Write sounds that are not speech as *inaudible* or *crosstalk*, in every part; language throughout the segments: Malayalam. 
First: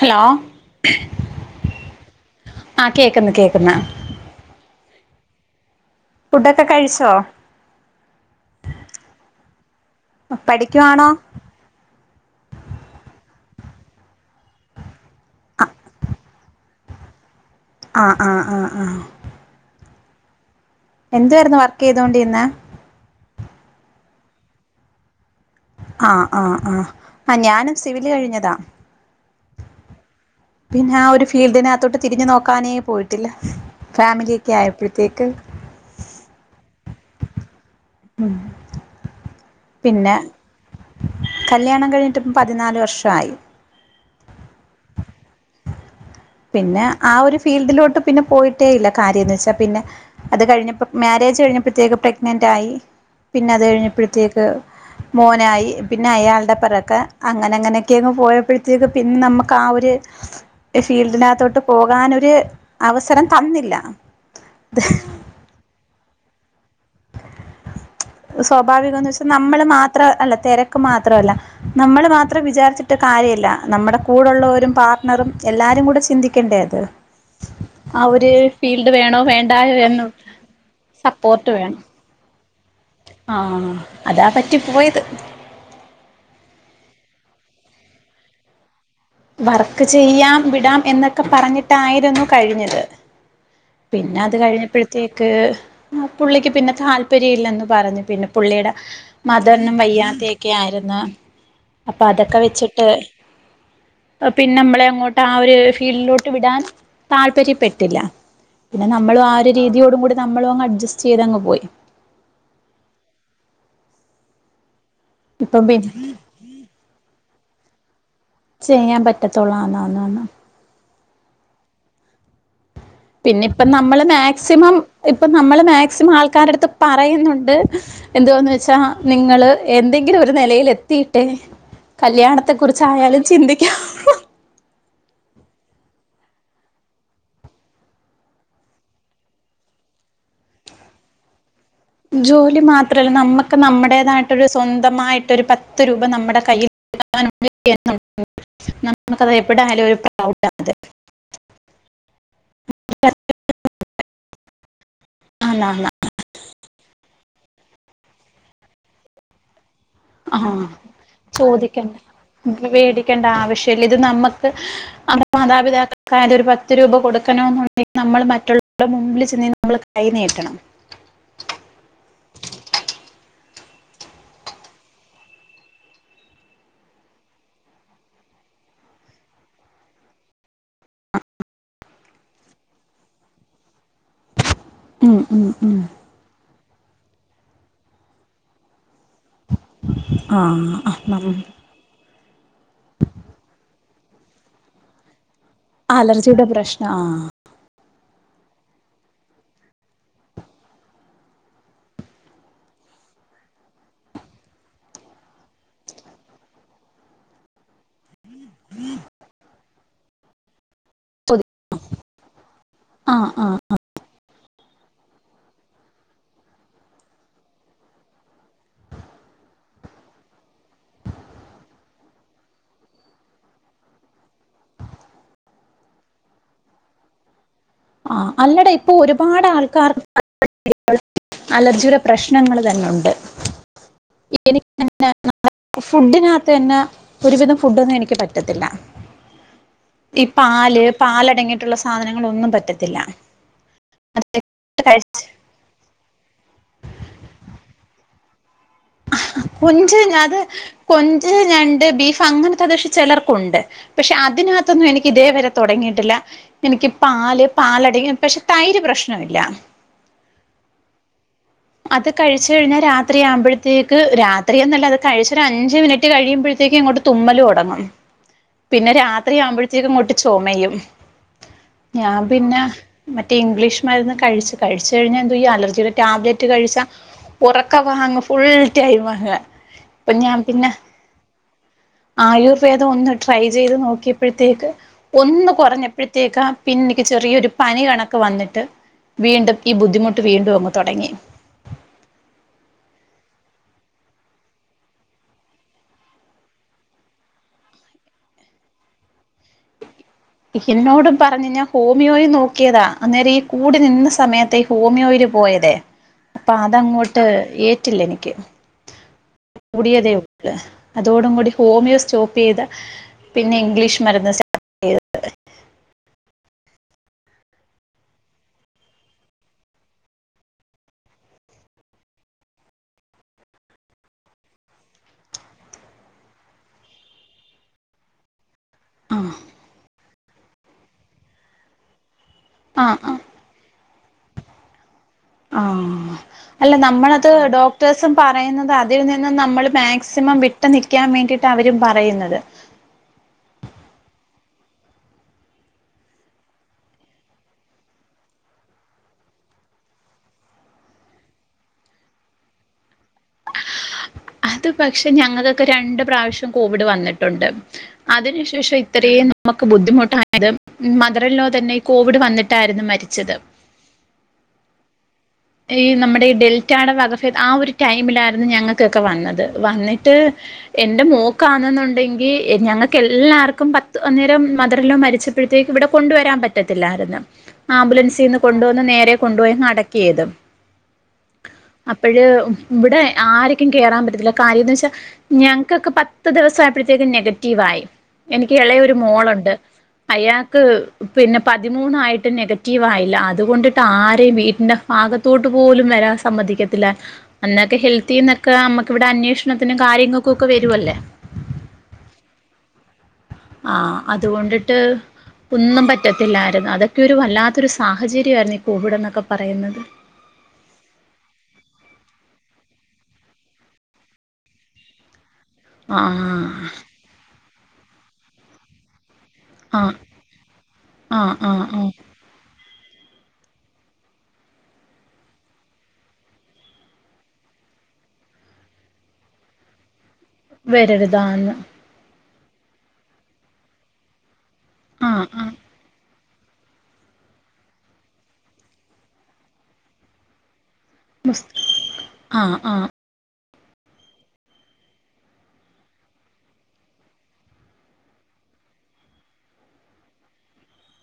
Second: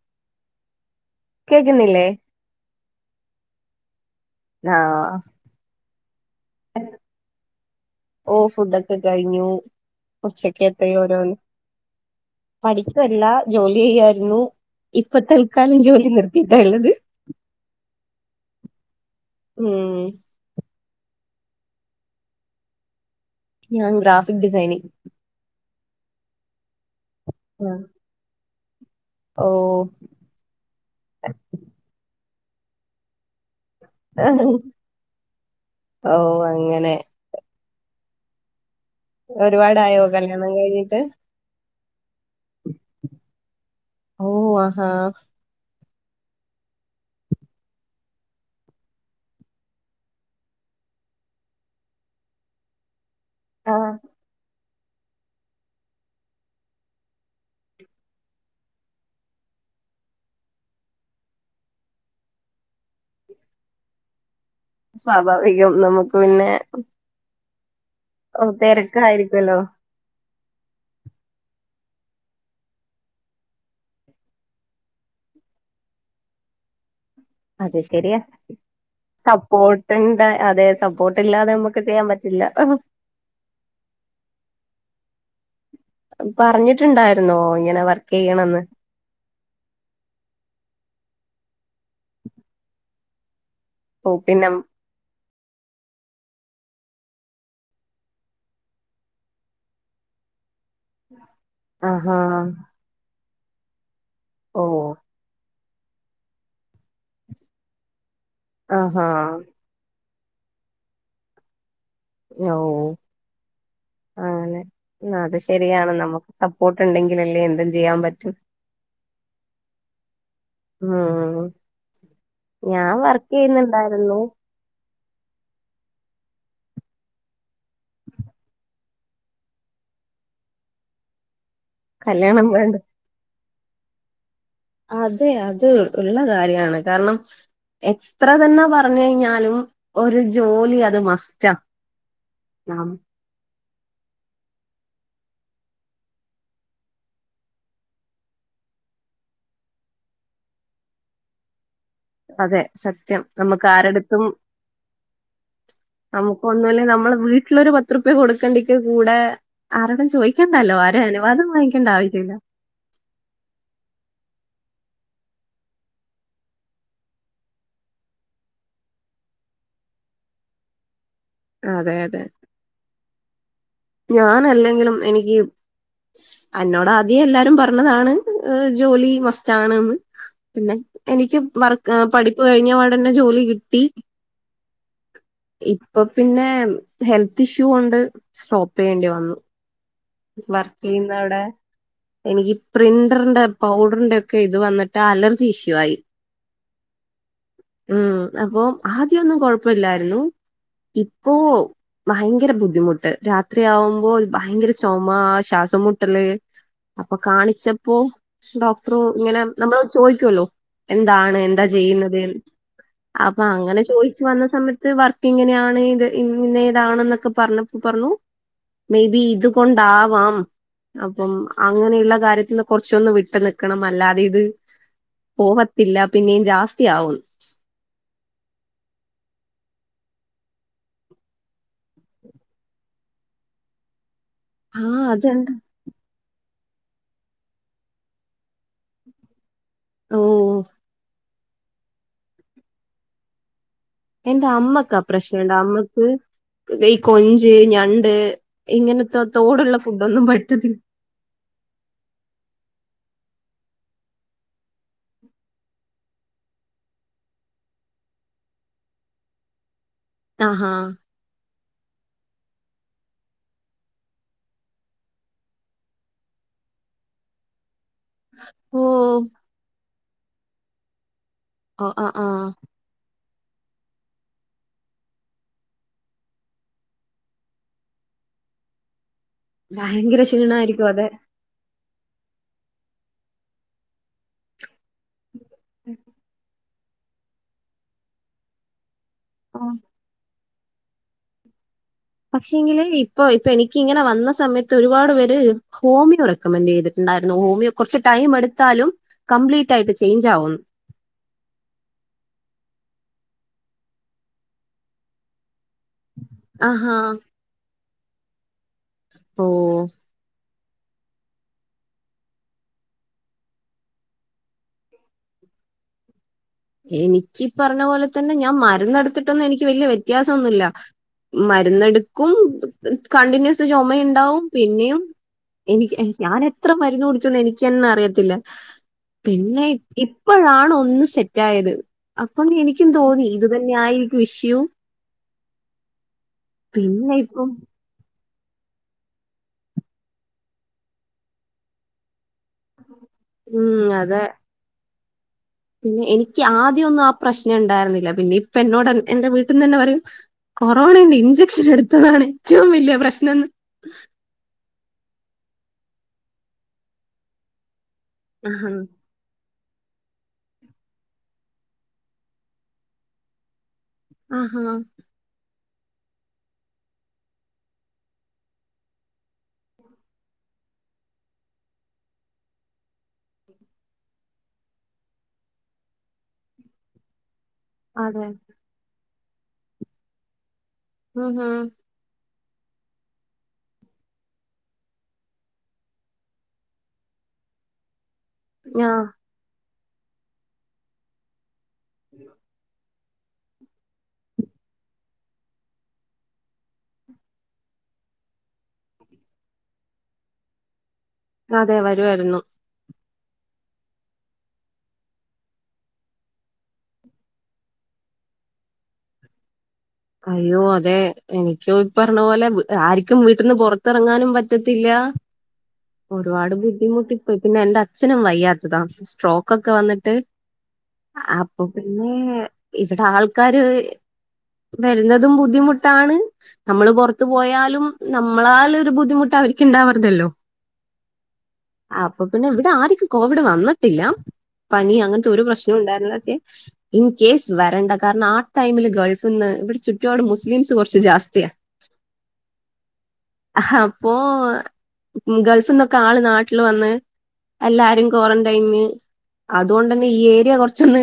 ഹലോ കേക്കുന്നില്ലേ ആ കേക്ക്ന്ന് കേക്ക്ന്ന് ആഹ് ഫുഡ് ഒക്കെ കഴിച്ചോ ഓ ഫുഡൊക്കെ കഴിഞ്ഞു ഉച്ചക്കേത്തേ പഠിക്കുവാണോ ഓരോന്ന് പഠിക്കുവല്ല ജോലി ചെയ്യായിരുന്നു ഇപ്പ തൽക്കാലം ജോലി നിർത്തിയിട്ടാ ഉള്ളത് ആ ആ ആ ആഹ് ഉം എന്തായിരുന്നു വർക്ക് ചെയ്തോണ്ടിരുന്നെ ഞാൻ ഗ്രാഫിക് ഡിസൈനിങ് ആ ആഹ് ആഹ് ആ ഞാനും സിവില് കഴിഞ്ഞതാ ഓ പിന്നെ ആ ഒരു ഫീൽഡിനകത്തോട്ട് തിരിഞ്ഞു നോക്കാനേ പോയിട്ടില്ല ഫാമിലി ഒക്കെ ആയപ്പോഴത്തേക്ക് ഓ അങ്ങനെ ഉം ഒരുപാടായോ കല്യാണം കഴിഞ്ഞിട്ട് കഴിഞ്ഞിട്ടിപ്പോ പതിനാല് വർഷായി ഓ ആഹാ പിന്നെ ആ ഒരു ഫീൽഡിലോട്ട് പിന്നെ പോയിട്ടേ ഇല്ല കാര്യംന്ന് വെച്ചാ പിന്നെ അത് കഴിഞ്ഞപ്പോ മ്യാരേ ഏജ് കഴിഞ്ഞപ്പോഴത്തേക്ക് പ്രെഗ്നന്റ് ആയി പിന്നെ അത് ആഹ് കഴിഞ്ഞപ്പോഴത്തേക്ക് മോനായി പിന്നെ അയാളുടെ പിറക്കെ അങ്ങനെ അങ്ങനെയക്കെയങ്ങ് പോയപ്പോഴത്തേക്ക് പിന്നെ നമുക്ക് ആ ആ ഒരു ഫീൽഡിനകത്തോട്ട് പോകനൊരു അവസരം തന്നില്ല സ്വാഭാവികം നമുക്ക് പിന്നെ സ്വാഭാവികംന്ന് വെച്ചാ തിരക്കായിരിക്കുവല്ലോ നമ്മള് മാത്ര അല്ല തിരക്ക് മാത്രവല്ല നമ്മൾ മാത്രം വിചാരിച്ചിട്ട് കാര്യയില്ല നമ്മുടെ കൂടൊള്ളവരും പാർട്ട്ണറും എല്ലാരും കൂടെ ചിന്തിക്കേണ്ടേ അത് അത് ആ ശരിയ ഒരു ഫീൽഡ് വേണോ വേണ്ടായോ എന്ന് സപ്പോർട്ടുണ്ട് അതെ സപ്പോർട്ട് ഇല്ലാതെ നമുക്ക് ചെയ്യാൻ പറ്റ് ഇല്ല ആ അതാ പറ്റി പോയത് പറഞ്ഞിട്ടുണ്ടായിരുന്നോ ഇങ്ങനെ വർക്ക് ചെയ്യണംന്ന് വർക്ക് ചെയ്യാം വിടാം എന്നൊക്കെ പറഞ്ഞിട്ടായിരുന്നു കഴിഞ്ഞത് പിന്നെ അത് കഴിഞ്ഞപ്പോഴത്തേ ക്ക് പുള്ളിക്ക് പിന്നെ താല്പര്യം ഇല്ലന്ന് പറഞ്ഞു പിന്നെ പുള്ളിയുടെ മദറിനും വയ്യ തൊക്കൊയിരുന്നു അപ്പൊ ആഹാ അതൊക്കെ വെച്ചിട്ട് പിന്നെ ഓ നമ്മളെ അങ്ങോട്ട് ആ ഒരു ഫീൽഡിലോട്ട് വിടാൻ താല്പര്യപ്പെട്ടില്ല പിന്നെ ആഹാ നമ്മള ആ ഒരു രീതിയോടും കൂടി നമ്മള അങ്ങ് അഡ്ജസ്റ്റ് ചെയ്തങ് പോയി ഓ അനെ അത് ഇപ്പം പിന്നെ ശരിയാണ് നമുക്ക് സപ്പോർട്ട് ഉണ്ടെങ്കില അല്ലേ എന്തും ചെയ്യാൻ പറ്റ ചെയ്യാൻ പറ്റത്തുള്ളൂന്നാന്നന്ന ശ പിന്നെ ഇപ്പ നമ്മള് മാക്സിമം ഇപ്പ നമ്മള് മാക് ക്സിമം ആൾക്കാരു അടുത്ത് പറയുന്നുണ്ട് എന്തവാന്ന് വെച്ചാ നിങ്ങള് എന്തെങ്കിലും ഒരു നിലൽെ തീട്ടെ കല്യാണം കല്യാണത്തെ വേണ്ട കുറിച്ച ആായാലും ചിന്തിക്കാം അതെ അത് ഉള്ള കാര്യാണ് കാരണം എത്ര തന്നെ പറഞ്ഞു കഴിഞ്ഞാലും ഒരു ജോലി അത് മസ്റ്റാ ജോലി നം- മാത്രല്ല നമ്മക്ക് ഒക്കെ നമ്മുടേതായിട്ടൊരു സ്വന്തമായിട്ടൊരു പത്ത് രൂപ നമ്മുടെ കയ്യിൽാന നമുക്കത് എപ്പോടാലും ഒരു പ്രൗട്ടാതെ അതെ സത്യം നമുക്ക് ആരുടുത്തും ആന്നാന്ന് നമുക്ക് ഒന്നല്ല നമ്മള് വീട്ടിലൊരു പത്ത്റുപ്യ കൊടുക്കേണ്ടിക്ക് കൂടെ ആരോടും ആഹ ചോദിക്കണ്ടല്ലോ ആരെ അനുവാദം വാങ്ങിക്കേണ്ട ചോദിക്കണ്ട ആവശ്യമില്ല മേടിക്കണ്ട ആവശ്യല്ല ഇത് നമ്മക്ക് മാതാപിതാക്കൾക്ക്ായ ഒരു പത്ത് രൂപ കൊടുക്കണണ്ടെങ്കിൽ നമ്മൾ മറ്റുള്ളവരുടെ മുമ്പിൽ നമ്മൾ കൈ നട്ടണം അതെ അതെ ഞൻ അല്ലെങ്കിലും എനിക്ക് എന്നോടാദ്യം എല്ലാരും പറഞ്ഞതാണ് ജോലി മസ്റ്റ് ആാണ്ന്ന് പിന്നെ എനിക്ക് വർക്ക് പഠിപ്പ് കഴിഞ്ഞ അവിടെന്നെ ജോലി കിട്ടി ഉ ഇപ്പൊ പിന്നെ ഹെൽത്ത് ഇഷ്യൂ ഉണ്ട് സോ വേണ്ടി വന്നു വർക്ക് ആഹ് ചെയ്യുന്ന ആഹ് അവിടെ എനിക്ക് പ്രിന്ററിന്റെ പൗ ഡറിന്റെ ക്കെ ഇത് വന്നിട്ട് അലർജി ഇഷ്യു ആയി അലർജിയുടെ പ്രശ്നം ആഹ് ഉ അപ്പൊ ആദ്യൊന്നും കൊഴപ്പില്ലായിരുന്നു ഇപ്പോൊ ഭയങ്കര ബുദ്ധിമുട്ട് രാത്രിയാവുമ്പോ ഭയങ്കര ചുമ ശ്വാസം മുട്ടല് അപ്പൊ കാണിച്ചപ്പോ ഡോക്ടറ ഇങ്ങനെ നമ്മൾ ചോദിക്കല്ലോ എന്താണ് എന്താ ചെയ്യുന്നത് ആഹ് അപ്പൊ ആഹ് അങ്ങനെ ചോദിച്ചു വന്ന സമയത്ത് വർക്ക് ഇങ്ങനെയാണ് ഇത് ഇന്ന ഇതാാണ് എന്നൊക്കെ പറഞ്ഞ പറഞ്ഞു മേബി ഇത് കൊണ്ടവാം അപ്പം അങ്ങനെയുള്ള കാര്യത്തിന്ന് കൊറച്ചൊന്ന് വിട്ടു നിിക്കണം അല്ലാതെ ഇത് പോവത്തില്ല പിന്നേും ജാസ്തിയാവുംും ആ അല്ലടാ ഇപ്പൊ ഒരുപാട് ആൾക്കാർ അലജുര പ്രശ്നങ്ങള് തന്നെയുണ്ട് എ ആ അതെന്താ *unintelligible* ഫുഡ ന്നെ ഒരുവിധം ഫുഡൊന്നും എനിക്ക് പറ്റത്തില്ല ഓ ഈ പാല് പ്പാല തുടങ്ങിയിട്ടുള്ള സാധനങ്ങൾ ഒന്നും പറ്റത്തില്ല അത് എന്റെ അമ്മക്കാ കഴിച്ച് പ്രശ്നണ്ട് അമ്മക്ക് ഈ കൊഞ്ച് ഞണ്ട് ഇങ്ങനെ തോടുള്ള ഫുഡ കൊഞ്ച് ഒന്നും അത് പറ്റത്തില്ല കൊഞ്ച് ഞണ്ട് ബീഫ് അങ്ങനത്തെത്ക്ഷം ചിലർക്കുണ്ട് പക്ഷെ അതിനകത്തൊന്നും എനിക്ക് ഇതേ വരെ തുടങ്ങിയിട്ടില്ല എനിക്ക് പാല് പാലട പക്ഷെ തൈര് പ്രശ്നമില്ല ആഹ്ഹാ അത്, കഴിച്ചു കഴിഞ്ഞാ, രാത്രി, ആകുമ്പോഴത്തേക്ക് രാത്രിയന്നല്ല, അത്, കഴിച്ചരു, അഞ്ച്, മിനിറ്റ്, കഴിയുമ്പഴത്ത ഇങ്ങോട്ട്, തുമ്മലടങ്ങ, ഓ പിന്നെ, രാത്രി ആവുമ്പോഴത്തേക്കും ഇങ്ങോട്ട് ചൊമയും, ആ ആ ഞാൻ, ആ പിന്നെ ഇംഗ്ലീഷ് മര്ന്ന് കഴിച്ച് കഴിച്ചഴിഞ്ഞാൽ എന്തുവാ ഈ അലർജിയുടെ ടാബ്ലറ്റ് റ്റ് കഴിച്ചാ ഉറക്കവാ അങ്ങ് ഫുൾ ടൈമങ്ങ്. ഭയങ്കര ക്ഷീണായിരിക്കു, അതെ. ആയുർവേദൊന്ന് ട്രൈ ചെയ്ത് നോക്കിയപ്പഴത്തേക്ക് ഒന്ന് കൊറഞ്ഞപ്പഴത്തേക്കാ പിന്നെ എനിക്ക് ചെറിയൊരു പനി കണക്ക് വന്നിട്ട് വീണ്ടും ആഹ് ഈ ബുദ്ധിമുട്ട് വീണ്ടു അങ്ങ് തൊടങ്ങി. പക്ഷെങ്കില് ഇപ്പൊ ഇപ്പൊ എനിക്കിങ്ങനെ വന്ന സമയത്ത് ഒരുപാട് പേര് ഹോമിയോ റെക്കമെന്റ് ചെയ്തിട്ട് ണ്ടായിര്ന്ന്. ഹോമിയോ കൊറച്ച് ടൈമെട്ത്താലും കംപ്ലീറ്റായിട്ട് എന്നോടും പറഞ്ഞ്. ഞാൻ ഹോമിയോയും നോക്കിയതാ. അന്നേരം ഈ കൂടി നിന്ന സമയത്താ ഈ ഹോമിയോല് പോയതെ. അപ്പൊ ആഹാ അതങ്ങോട്ട് ഏ റ്റില്ലെനിക്ക്. ഓഹ് അതോടും കൂടി ഹോമിയോ സ്റ്റോപ്പ് ചെയ്ത് പിന്നെ ഇംഗ്ലീഷ് മര്ന്ന് സ്റ്റാ *unintelligible* എനിക്കീ പറഞ്ഞ പോലെ തന്നെ ഞാൻ മര്ന്നെട്ത്തിട്ടൊന്നു എനിക്ക് വല്യ വ്യത്യാസൊന്നുല്ല. മര്ന്നെടുക്കും കണ്ടിന്യൂസ് ചൊമയ്ണ്ടാവും പിന്നെയും എനിക്ക് എനിക്ക് ഞാനെത്ര മരുന്ന് കുടിച്ചുന്ന് എനിക്കന്നെ അറിയത്തില്ല. പിന്നെ ഇപ്പഴാണ് ഒന്ന് സെറ്റായത്. അപ്പം ആ ആ എനിക്കും ആ തോന്നി ഇത് തന്നെ ആയിരിക്കും ഇഷ്യു. ആഹ് അല്ല നമ്മളത് ഇപ്പം ഡോക്ടേഴ്സും പറയ്ന്നത് അതിൽ നിന്നും നമ്മള് മാക്സിമം വിട്ട് നിൽക്കാൻ വേണ്ടിയിട്ടാ അവരും പറയുന്നത്. ഉം അതെ. പിന്നെ എനിക്ക് ആദ്യൊന്നും ആ പ്രശ്നണ്ടായിര്ന്നില്ല. പിന്നെ ഇപ്പെന്നോട് എന്റെ വീട്ടിന്നന്നെ പറയും കൊറോണന്റെ ഇഞ്ചക്ഷൻ എട്ത്തതാണ് ഏറ്റവും വലിയ പ്രശ്നംന്ന്. അത് പക്ഷെ ഞങ്ങക്കൊക്കെ രണ്ട് പ്രാവശ്യം കോവിഡ് വന്നിട്ടുണ്ട്. ആഹാ അതിന്ശേഷം ഇത്രയും നമക്ക് ബുദ്ധിമുട്ടായത് മദർ ഇൻ ലോ തന്നെ കോവിഡ് വന്നിട്ടായിരുന്നു മരിച്ചത്. ആഹാ ഈ നമ്മടെ ഈ ഡെൽറ്റായുടെ വകഫേദം. ആ ഒരു ടൈമിലായിരുന്നു ഞങ്ങക്കൊക്കെ വന്നത്. വന്നിട്ട് എന്റെ മോക്കാന്നെന്നുണ്ടെങ്കി ഞങ്ങക്കെല്ലാർക്കും പത്ത് അന്നേരം മദർ ഇൻ ലോ മരിച്ചപ്പഴത്തേക്ക് ഇവിടെ കൊണ്ട് വരാൻ പറ്റത്തില്ലാര്ന്ന്. അതെ ആംബുലൻസീന്ന് കൊണ്ട് വന്ന് നേരെ കൊണ്ടുപോയങ്ങ് അടക്കിയതും. ഉം ഉം അപ്പഴ് ഇവിടെ ആര്ക്കും കേറാൻ പറ്റത്തില്ല കാര്യംന്ന് വെച്ചാ ഞങ്ങക്കൊക്കെ പത്ത് ദിവസം ആയപ്പഴത്തേക്ക് നെഗറ്റീവ് ആയി. എനിക്ക് എളയ ആ ഒരു മോളുണ്ട്. അയാക്ക് പിന്നെ പതിമൂന്നായിട്ട് നെഗറ്റീവായി ല്ല. അതുകൊണ്ടിട്ട് ആരെയും വീട്ടിന്റെ ഫാഗത്തോട്ട് പോലും വരാൻ സമ്മതിക്കത്തില്ല. അന്നൊക്കെ ഹെൽപ് ത്തീന്നൊക്കെ നമ്മക്കിവിടെ അന്വേഷണത്തിനും കാര്യങ്ങക്കു ഒക്കെ വരുവല്ലേ. അതെ വരുവായിരുന്നു. ആഹ് അത്കൊണ്ടിട്ട് ഒന്നും പറ്റത്തില്ലായിരുന്നു. അതൊക്കെയൊരു വല്ലാത്തൊരു സാഹചര്യവായിരുന്നു ഈ കോവിഡ് എന്നൊക്കെ പറയുന്നത്. അയ്യോ അതെ. എനിക്കോ ഇപ്പറഞ്ഞ പോലെ ആരിക്കും വീട്ട്ന്ന് പൊറത്തിറങ്ങാനും പറ്റത്തില്ലാ ഒരുപാട് ആഹ് ബുദ്ധിമുട്ടിപ്പോയി. പിന്നെ എന്റച്ഛനും വയ്യാത്തതാ. സ്ട്രോക്കൊക്കെ ആഹ് വന്നിട്ട്. ആഹ് അപ്പൊ ആഹ് ആഹ് പിന്നേ ഇവിടെ ആൾക്കാര് വര്ന്നതും ബുദ്ധിമുട്ടാണ്. നമ്മള് പൊറത്ത് പോയാലും നമ്മളാലൊരു ബുദ്ധിമുട്ട് അവരിക്ക് ഇണ്ടാവറ്തല്ലോ? വേറൊരുതാന്ന് അപ്പൊ പിന്നെ ഇവിടെ ആർക്കും കോവിഡ് വന്നിട്ടില്ല. പനി ആഹ് അങ്ങൻത്തെ ഒരു ആഹ് പ്രശ്നോം ഇണ്ടായിര്ന്നില്ല പക്ഷെ ഇൻ കേസ് വരണ്ട കാരണം ആ ടൈമില് ഗൾഫ്ന്ന് ഇവിടെ ചുറ്റ്പാട് മുസ്ലിംസ് കുറച്ച് ജാസ്തിയാ മുസ് ആഹ് ആഹ് അപ്പോ ഗൾഫ്ന്നൊക്കെ ആള് നാട്ടില് വന്ന് എല്ലാരും ക്വാറന്റൈന് അതുകൊണ്ട തന്നെ ഈ ഏരിയ കുറച്ചൊന്ന്.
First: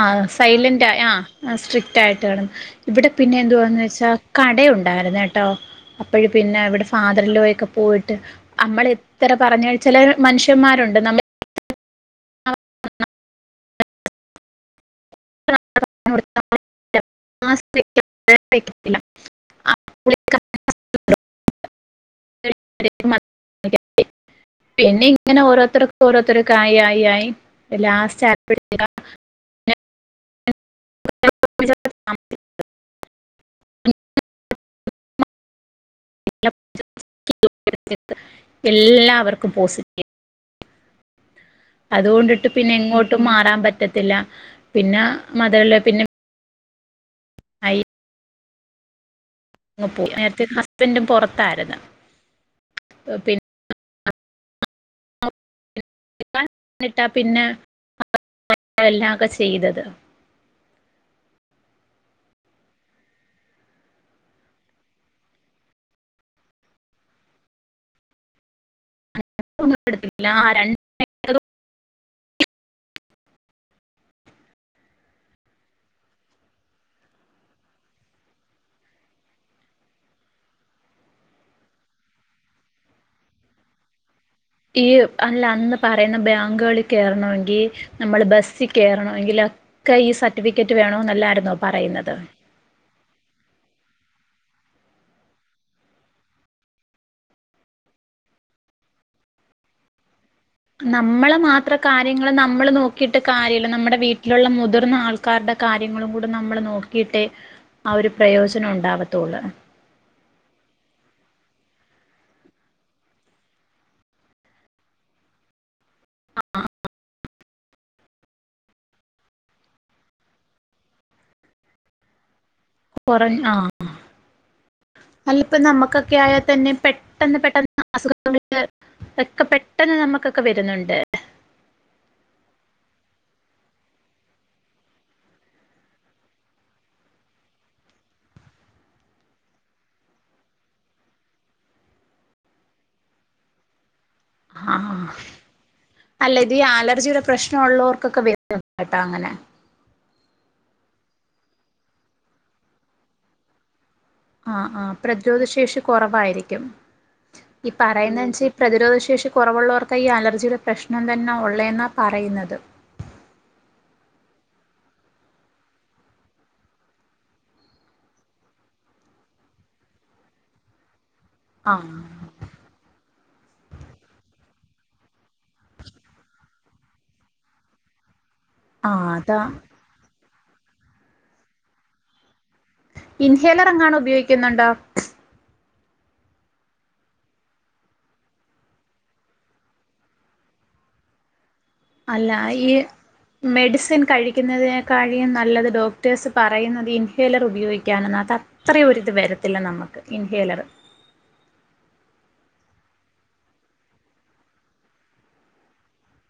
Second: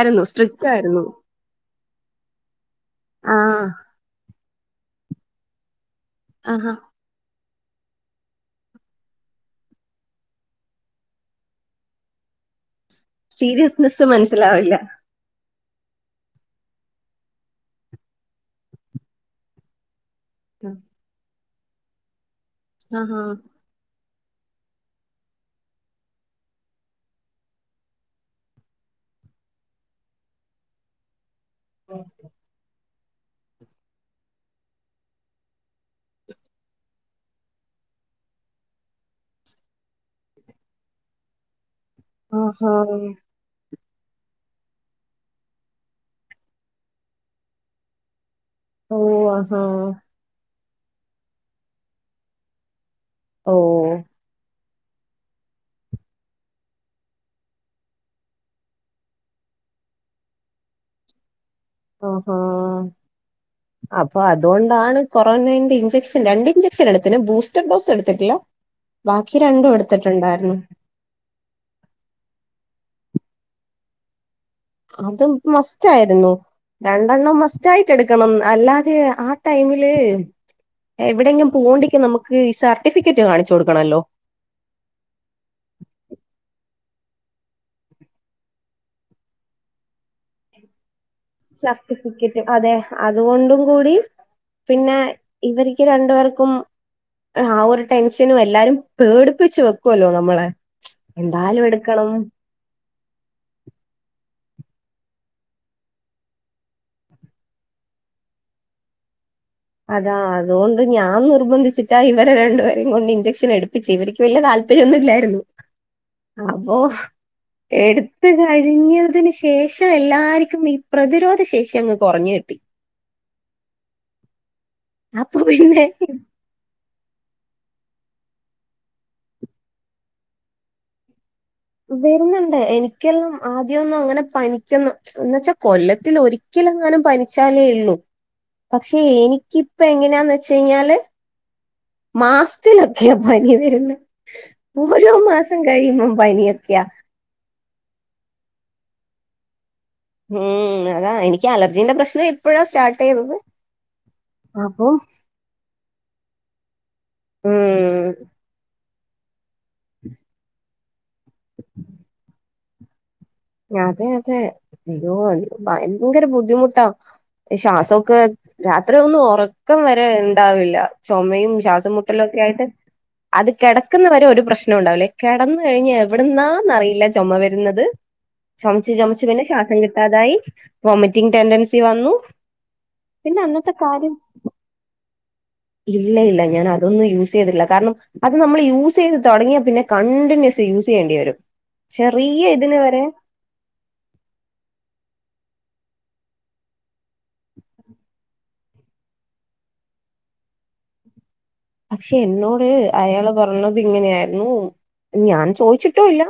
ആ സ്ട്രിക്റ്റ് സൈലന്റ് ആയിരുന്നു ആ സ്ട്രിക്..... ട്ടായിട്ട് കാണുന്നു ഇവിടെ പിന്നെ ആ എന്തുവാന്ന് വെച്ചാ കടണ്ടായിരുന്ട്ടോ. അപ്പഴ് പിന്നെ ആഹാ ഇവിടെ ഫാദറിൻലോയൊക്കെ..... പോയിട്ട് മ്മൾ എത്ര പറഞ്ഞ ചില മനുഷ്യന്മാരുണ്ട് നമ്മൾ സീരിയസ്നെസ്സ് മനസ്സിലാവില്ല. *unintelligible* ആ ഉ ആഹാ. പിന്നെ ഇങ്ങനെ ഓരോരുത്തർക്ക് ഓരോരുത്തർക്കായി ആയി ആയി ലാസ്റ്റ് *unintelligible* *unintelligible* ഓ *unintelligible* *unintelligible* എല്ലാവർക്കും പോസിറ്റീവ്. അതുകൊണ്ടിട്ട് പിന്നെ ആഹാ എങ്ങോട്ടും മാറാൻ പറ്റത്തില്ല പിന്നെ മതല്ല പിന്നെ അയ് ഓ ആഹാ അങ്ങ് പോയി നേരത്തെ ഹസ്ബൻറും പൊറത്തായിര്ന്ന്. ഓ *unintelligible* ട്ടാ പിന്നെ അല്ലാകെ ചെയ്തത്. ആഹാ അപ്പൊ അതുകൊണ്ടാണ് കൊറോണന്റെ ഇഞ്ചക്ഷൻ രണ്ട് ഇഞ്ചക്ഷൻ എടുത്തിന് ബൂസ്റ്റർ ഡോസ് എടുത്തിട്ടില്ല, ബാക്കി രണ്ടും ഒന്നും എടുത്തില്ല ആ എടുത്തിട്ടുണ്ടായിരുന്നു. രണ്ട് അത് മസ്റ്റ് ആയിരുന്നു. രണ്ടെണ്ണം മസ്റ്റ് ആയിട്ട എടുക്കണം അല്ലാതെ ആ ടൈമില് എവിടെെങ്കിലും പോണ്ടിങ്കും നമുക്ക് ഈ സർട്ടിഫിക്കറ്റ് കാണിച്ചു കൊടുക്കണല്ലോ. ഈ അല്ല അന്ന് പറയുന്ന ബാങ്കുകളിൽ കയറണമെങ്കിൽ നമ്മള് ബസ്സിൽ കയറണമെങ്കിൽ.... ഒക്കെ ഈ സർട്ടിഫിക്കറ്റ് വേണോ സർട്ടിഫിക്കറ്റ് അതെ. അതുകൊണ്ടും കൂടി പിന്നെ ഇവർക്ക് രണ്ടുപേർക്കും ആ ഒരു ടെൻഷനും എല്ലാരും പേടിപ്പിച്ച് വെക്കുവല്ലോ നമ്മളെ. നമ്മള് എന്തായാലും മാത്ര എടുക്കണം കാര്യങ്ങള് നമ്മള് നോക്കിട്ട് കാര്യല്ല നമ്മുടെ വീട്ടിലുള്ള മു മുതിർന്ന ആൾക്കാരുടെ കാര്യങ്ങളും കൂടെ നമ്മൾ നോക്കിയിട്ടേ ആ ഒരു പ്രയോജനം ഉണ്ടാവത്തുള്ളൂ. അതാ അതുകൊണ്ട് ഞാൻ നിർബന്ധിച്ചിട്ടാ ഇവരെ രണ്ടുപേരും കൊണ്ട് ഇഞ്ചെക്ഷൻ എടുപ്പിച്ച് ഇവർക്ക് വല്യ താൽ...... താല്പര്യൊന്നുല്ലായിരുന്ന് അപ്പൊ എടുത്ത കഴിഞ്ഞതിന് ശേഷം എല്ലാർക്കും ഈ പ്രതിരോധ ശേഷി അങ്ങ് കുറഞ്ഞ് കിട്ടി. കുറഞ്ഞ ആ അപ്പൊ അല്ലപ്പ പിന്നെ നമുക്കൊക്കെ ആയാൽ തന്നെ പെ പെട്ടെന്ന് പെട്ടെന്ന് അസുഖങ്ങളൊക്കെ പെട്ടെന്ന് നമ്മുക്കൊക്കെ വരുന്നുണ്ട്. വരുന്നുണ്ട് എനിക്കെല്ലാം ആദ്യൊന്നും അങ്ങനെ പനിക്കന്ന് എന്ന്വെച്ചാ കൊല്ലത്തി ഒരിക്കല ങ്ങാനും പനിച്ചാലേ ഉള്ളൂ പക്ഷെ എനിക്കിപ്പങ്ങനെയാന്ന് വെച്ച കഴിഞ്ഞാല് മാസത്തിലൊക്കെയാ പനി വരന്ന് ആഹ് ഓരോ മാസം കഴിയുമ്പം പനിയൊക്കെയ. പ്രശ്നള്ളവർക്കൊക്കെ വ കേട്ടാ അങ്ങനെ. ഉം അതാ എനിക്ക് അലർജിന്റെ. പ്രശ്നം ഇപ്പഴാ സ്റ്റാർട്ട് യ്തത് ആ ആ പ്രതിരോധ ശേഷി കുറവായിരിക്കും ഈ ഉം പറയുന്നെച്ചാ പ്രതിരോധ ശേ ശേഷി കുറവുള്ളവർക്കായി ഈ അലർജിയുടെ പ്രശ്നം തന്നെ ഉള്ളേന്നാ പറയുന്നത് അതെ അതെ അയ്യോ ഭയങ്കര ബുദ്ധിമുട്ടാ ശ്വാസമൊക്കെ രാത്രി ഒന്നും ഉറക്കം വരെ ഇണ്ടാവില്ല ചുമയും ആഹ് ശ്വാസം മുട്ടലും ഒക്കെ ആയിട്ട് അത് കിടക്കുന്ന വരെ ഒരു പ്രശ് പ്രശ്നം ഒണ്ടാവില്ലേ കെടന്നു കഴിഞ്ഞാ എവിടുന്നാന്ന് അറിയില്ല ചൊമ വരുന്നത് ചൊമച്ചു ആഹ് ചൊമച്ചു അതാ പിന്നെ ശ്വാസം കിട്ടാതായി വൊമിറ്റിംഗ് ടെൻഡൻസി വന്നു പിന്നെ ഇൻഹേലർ അന്നത്തെ എങ്ങാണം കാര്യം ഉപയോഗിക്കുന്നുണ്ടോ ഇല്ല ഇല്ല ഞാൻ അതൊന്നും യൂസ് ചെയ്തില്ല കാരണം അത് നമ്മള് യൂസ് ചെയ്ത് തൊടങ്ങിയാ പിന്നെ കണ്ടിന്യൂസ്- യൂസ് ചെയ്യേണ്ടി വരും അല്ല ചെറിയ ഈ ഇതിന് വരെ മെഡിസിൻ കഴിക്കുന്നതിനേക്കാഴിലും നല്ലത് ഡോക്ടേഴ്സ് പറയുന്നത് ഇൻഹേലർ ഉപയോഗിക്കാനെന്നാ അത് അത്രയും ഒരിത് വരത്തില്ല നമുക്ക് ഇൻഹേലർ പക്ഷെ എന്നോട് അയാള് പറഞ്ഞത് ഇങ്ങനെയാരുന്നു. ഞാൻ ചോയിച്ചിട്ടും ഇല്ല.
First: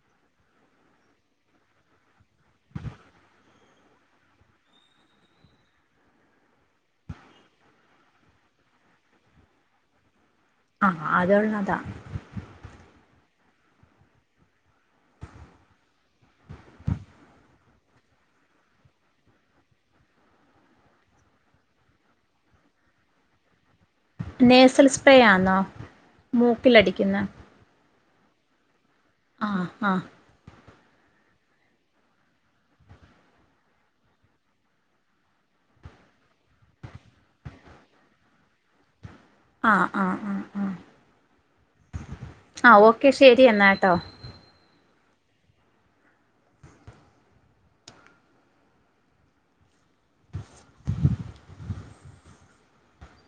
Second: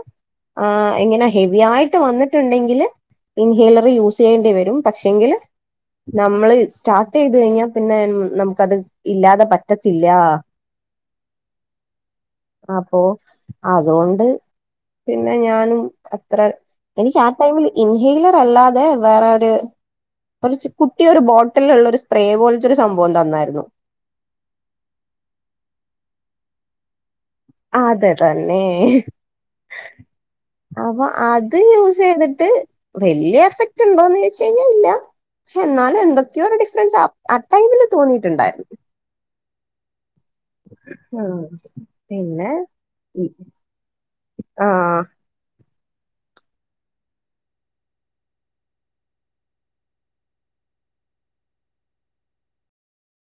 ആഹ് ഇങ്ങനെ ഹെവി ആയിട്ട് വന്നിട്ടുണ്ടെങ്കില്- ഇൻഹേലർ യൂസ് ചെയ്യേണ്ടി വരും പക്ഷേങ്കില് നമ്മളെ സ്റ്റാർട്ട് ചെയ്തു കഴിഞ്ഞാ പിന്നെ നമുക്കത് ഇല്ലാതെ പറ്റത്തില്ലാ ആഹ് അതുള്ളതാ അപ്പോ അതുകൊണ്ട് പിന്നെ ഞാൻ അത്രേ എനിക്ക് ആ ടൈമിൽ ഇൻഹെയിലർ അല്ലാതെ വേറെ ഒരു കുറച്ച് കുട്ടിയൊരു ബോട്ടിലിനുള്ള ഒരു സ്പ്രേ പോലത്തൊരു സംഭവം തന്നാരുന്നു നേസൽ സ്പ്രേയാന്നോ മൂക്കിലടിക്കുന്ന അത് തന്നേ ആഹ് ആഹ് അപ്പൊ അത് യൂസ് ചെയ്തിട്ട് വലിയ എഫക്റ്റ് ഉണ്ടോന്ന് ചോയിച്ച് കഴിഞ്ഞാ ഇല്ല പക്ഷെ എന്നാലും എന്തൊക്കെയോ ഒരു ഡിഫറൻസ് ആ ടൈമില് തോന്നിയിട്ടുണ്ടാരുന്നു ആഹ് ഉം പിന്നെ ആ ഓക്കെ ശരി എന്നാ കേട്ടോ ആഹ്